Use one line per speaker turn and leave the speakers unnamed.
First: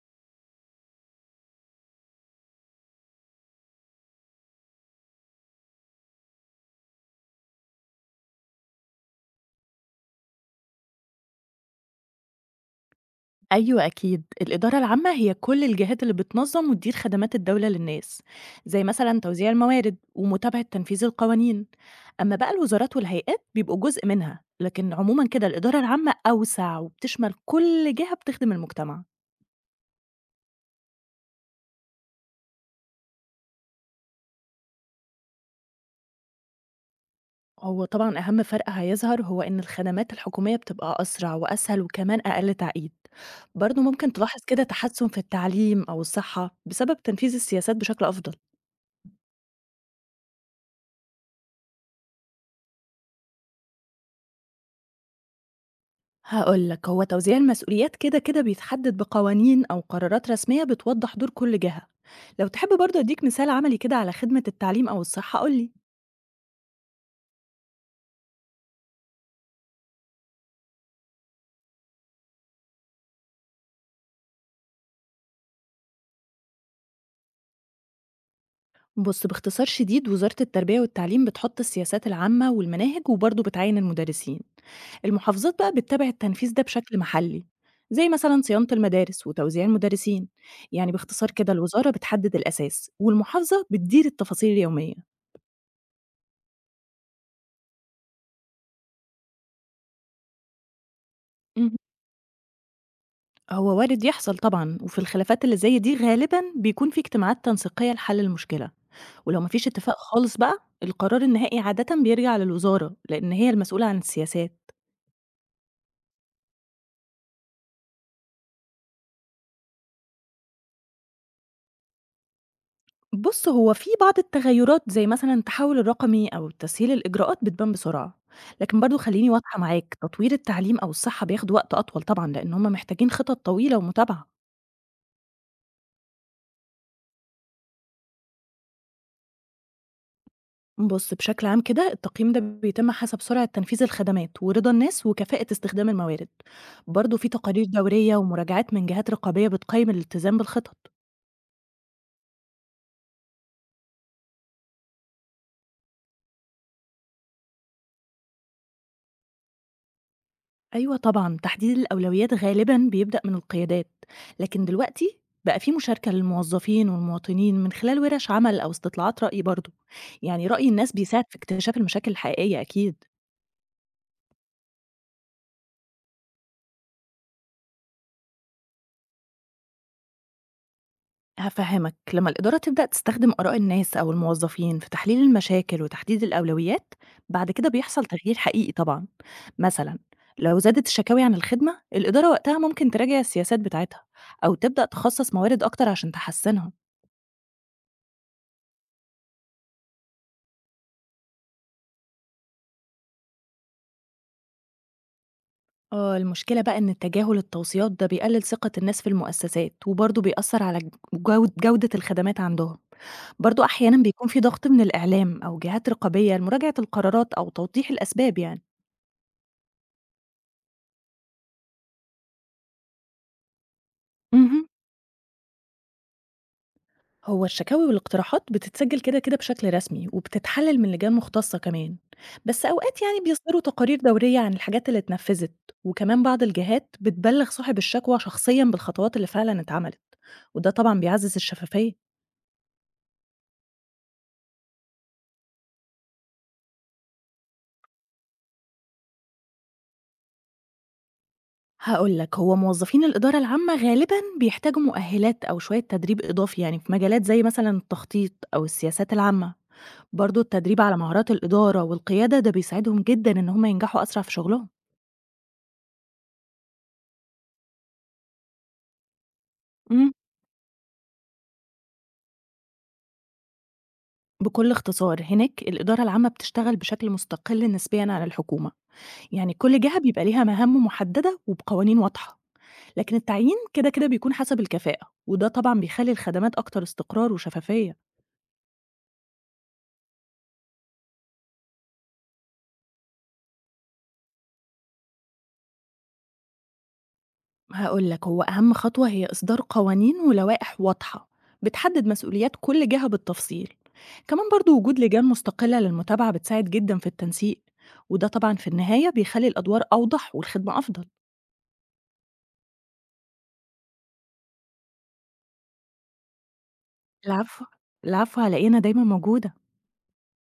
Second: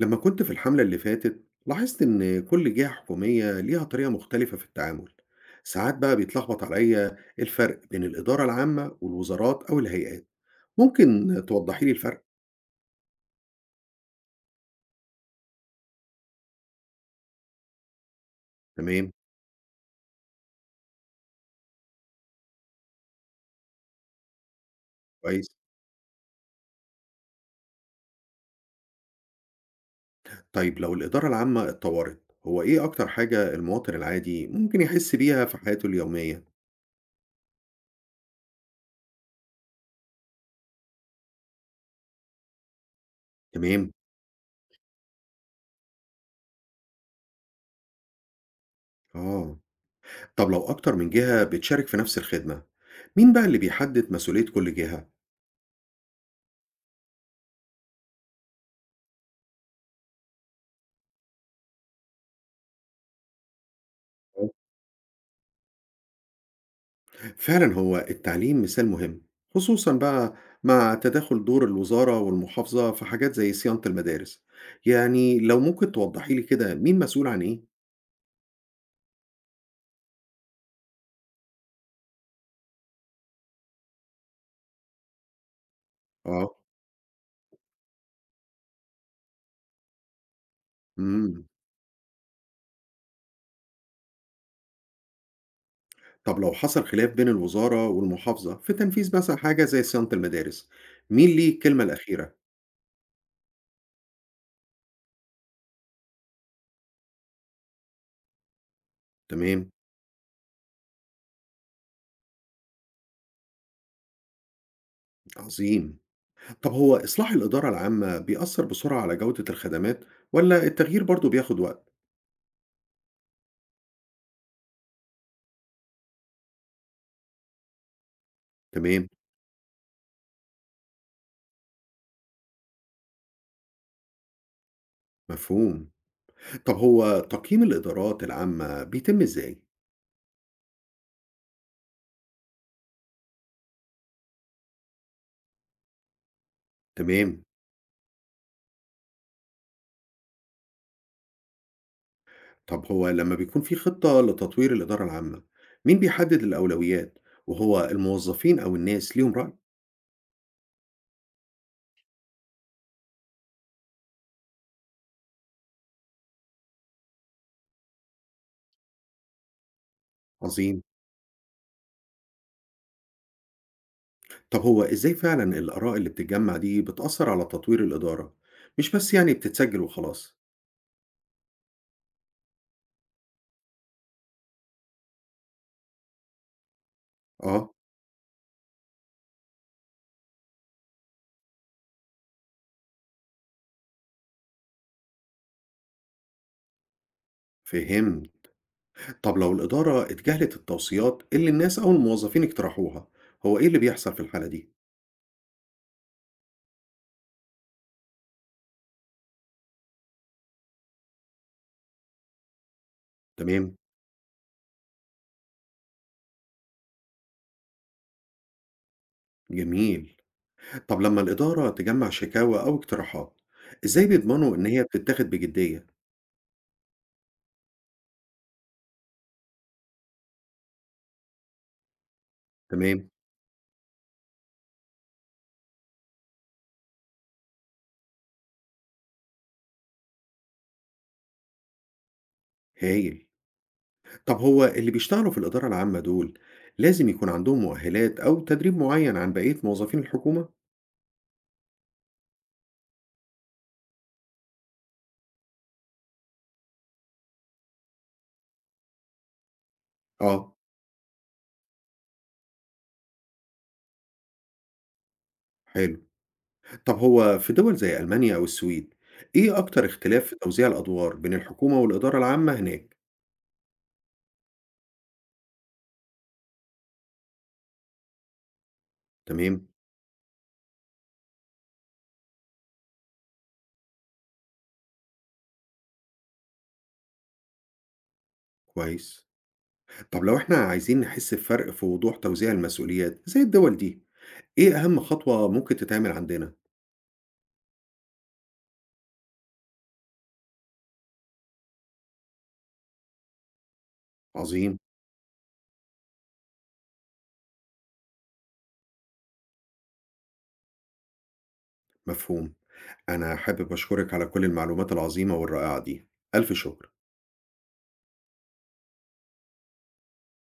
لما كنت في الحملة اللي فاتت لاحظت إن كل جهة حكومية ليها طريقة مختلفة في التعامل. ساعات بقى بيتلخبط عليا الفرق بين الإدارة العامة والوزارات أو الهيئات. ممكن توضحي لي الفرق؟
أيوة أكيد الإدارة العامة هي كل الجهات اللي بتنظم وتدير خدمات الدولة للناس، زي
تمام.
مثلا توزيع الموارد ومتابعة تنفيذ القوانين. أما بقى الوزارات والهيئات بيبقوا جزء منها، لكن عموما كده
كويس.
الإدارة العامة أوسع وبتشمل كل جهة بتخدم المجتمع.
طيب لو الإدارة العامة اتطورت، هو إيه أكتر حاجة المواطن العادي ممكن يحس بيها في حياته اليومية؟
هو طبعا أهم فرق هيظهر هو إن الخدمات الحكومية بتبقى أسرع وأسهل وكمان أقل تعقيد. برضه
تمام.
ممكن تلاحظ كده تحسن في التعليم أو الصحة بسبب تنفيذ السياسات بشكل أفضل.
آه. طب لو أكتر من جهة بتشارك في نفس الخدمة، مين بقى اللي بيحدد مسؤولية كل جهة؟
هاقول لك هو توزيع المسؤوليات كده كده بيتحدد بقوانين أو قرارات رسمية بتوضح دور كل جهة. لو تحب برضه أديك مثال عملي كده على خدمة التعليم أو الصحة قولي.
فعلا هو التعليم مثال مهم، خصوصا بقى مع تداخل دور الوزارة والمحافظة في حاجات زي صيانة المدارس. يعني لو ممكن توضحي لي كده مين مسؤول عن ايه؟
بص، باختصار شديد وزارة التربية والتعليم بتحط السياسات العامة والمناهج وبرضه بتعين المدرسين. المحافظات بقى بتتابع
اه.
التنفيذ ده بشكل محلي، زي مثلا صيانة المدارس وتوزيع المدرسين. يعني باختصار
امم
كده الوزارة بتحدد الأساس والمحافظة بتدير التفاصيل اليومية.
طب لو حصل خلاف بين الوزارة والمحافظة في تنفيذ مثلا حاجة زي صيانة المدارس، مين ليه
مهم.
الكلمة الأخيرة؟
هو وارد يحصل طبعًا، وفي الخلافات اللي زي دي غالبًا بيكون في اجتماعات تنسيقية لحل المشكلة، ولو ما فيش
تمام.
اتفاق خالص بقى القرار النهائي عادةً بيرجع للوزارة، لإن هي المسؤولة عن السياسات.
عظيم. طب هو إصلاح الإدارة العامة بيأثر بسرعة على جودة الخدمات، ولا التغيير برضه بياخد وقت؟
بُص، هو في بعض التغيرات زي مثلًا التحول الرقمي أو تسهيل الإجراءات بتبان بسرعة، لكن برضه
تمام،
خليني واضحة معاك، تطوير التعليم أو الصحة بياخدوا وقت أطول طبعًا، لإن هم محتاجين خطط طويلة ومتابعة.
مفهوم. طب هو تقييم الإدارات العامة بيتم إزاي؟
بُص، بشكل عام كده التقييم ده بيتم حسب سرعة تنفيذ الخدمات، ورضا الناس، وكفاءة استخدام الموارد. برضه في
تمام.
تقارير دورية ومراجعات من جهات رقابية بتقيم الالتزام بالخطط.
طب هو لما بيكون في خطة لتطوير الإدارة العامة، مين بيحدد الأولويات، وهو الموظفين أو الناس ليهم رأي؟
أيوه طبعًا، تحديد الأولويات غالبًا بيبدأ من القيادات، لكن دلوقتي بقى في مشاركة للموظفين والمواطنين من خلال ورش عمل أو استطلاعات رأي برضه. يعني رأي
عظيم.
الناس بيساعد في اكتشاف المشاكل الحقيقية أكيد.
طب هو إزاي فعلا الآراء اللي بتتجمع دي بتأثر على تطوير الإدارة؟ مش بس يعني بتتسجل وخلاص.
هافهمك، لمّا الإدارة تبدأ تستخدم آراء الناس أو الموظفين في تحليل المشاكل وتحديد الأولويات، بعد كده
آه،
بيحصل تغيير حقيقي طبعًا. مثلًا لو زادت الشكاوي عن الخدمة، الإدارة وقتها ممكن تراجع السياسات بتاعتها أو تبدأ تخصص موارد أكتر عشان تحسنها.
فهمت. طب لو الإدارة اتجاهلت التوصيات اللي الناس أو الموظفين اقترحوها، هو إيه اللي بيحصل في الحالة دي؟
آه، المشكلة بقى إن تجاهل التوصيات ده بيقلل ثقة الناس في المؤسسات، وبرضه بيأثر على ج جود جودة الخدمات عندهم. برضه
تمام،
أحيانًا بيكون في ضغط من الإعلام أو جهات رقابية لمراجعة القرارات أو توضيح الأسباب يعني.
جميل. طب لما الإدارة تجمع شكاوى أو اقتراحات، إزاي بيضمنوا إن
اهم.
هي بتتاخد بجدية؟
هو الشكاوي والاقتراحات بتتسجل كده كده بشكل رسمي وبتتحلل من لجان مختصة كمان. بس أوقات
تمام.
يعني بيصدروا تقارير دورية عن الحاجات اللي اتنفذت. وكمان بعض الجهات بتبلغ صاحب الشكوى شخصيا بالخطوات اللي فعلا اتعملت، وده طبعا بيعزز الشفافية.
هايل. طب هو اللي بيشتغلوا في الإدارة العامة دول لازم يكون عندهم مؤهلات أو تدريب معين عن بقية موظفين الحكومة؟
هقولك هو موظفين الإدارة العامة غالبا بيحتاجوا مؤهلات أو شوية تدريب إضافي يعني في مجالات زي مثلا التخطيط أو السياسات العامة. برضو
آه،
التدريب على مهارات الإدارة والقيادة ده بيساعدهم جدا إن هم ينجحوا أسرع في شغلهم.
حلو. طب هو في دول زي ألمانيا أو السويد، إيه أكتر اختلاف في توزيع الأدوار بين الحكومة والإدارة العامة هناك؟
بكل اختصار، هناك الإدارة العامة بتشتغل بشكل مستقل نسبيًا عن الحكومة، يعني
تمام.
كل جهة بيبقى ليها مهام محددة وبقوانين واضحة، لكن التعيين كده كده بيكون حسب الكفاءة، وده طبعًا بيخلي الخدمات أكتر استقرار وشفافية.
كويس. طب لو إحنا عايزين نحس بفرق في وضوح توزيع المسؤوليات زي الدول دي، إيه أهم خطوة ممكن تتعمل عندنا؟
هاقول لك هو أهم خطوة هي إصدار قوانين ولوائح واضحة بتحدد مسؤوليات كل جهة بالتفصيل، كمان برضه
عظيم.
وجود لجان مستقلة للمتابعة بتساعد جدًا في التنسيق، وده طبعًا في النهاية بيخلي الأدوار أوضح والخدمة أفضل.
مفهوم. أنا حابب أشكرك على كل المعلومات العظيمة والرائعة دي. ألف شكر.
العفو، العفو على إيه، أنا دايمًا موجودة.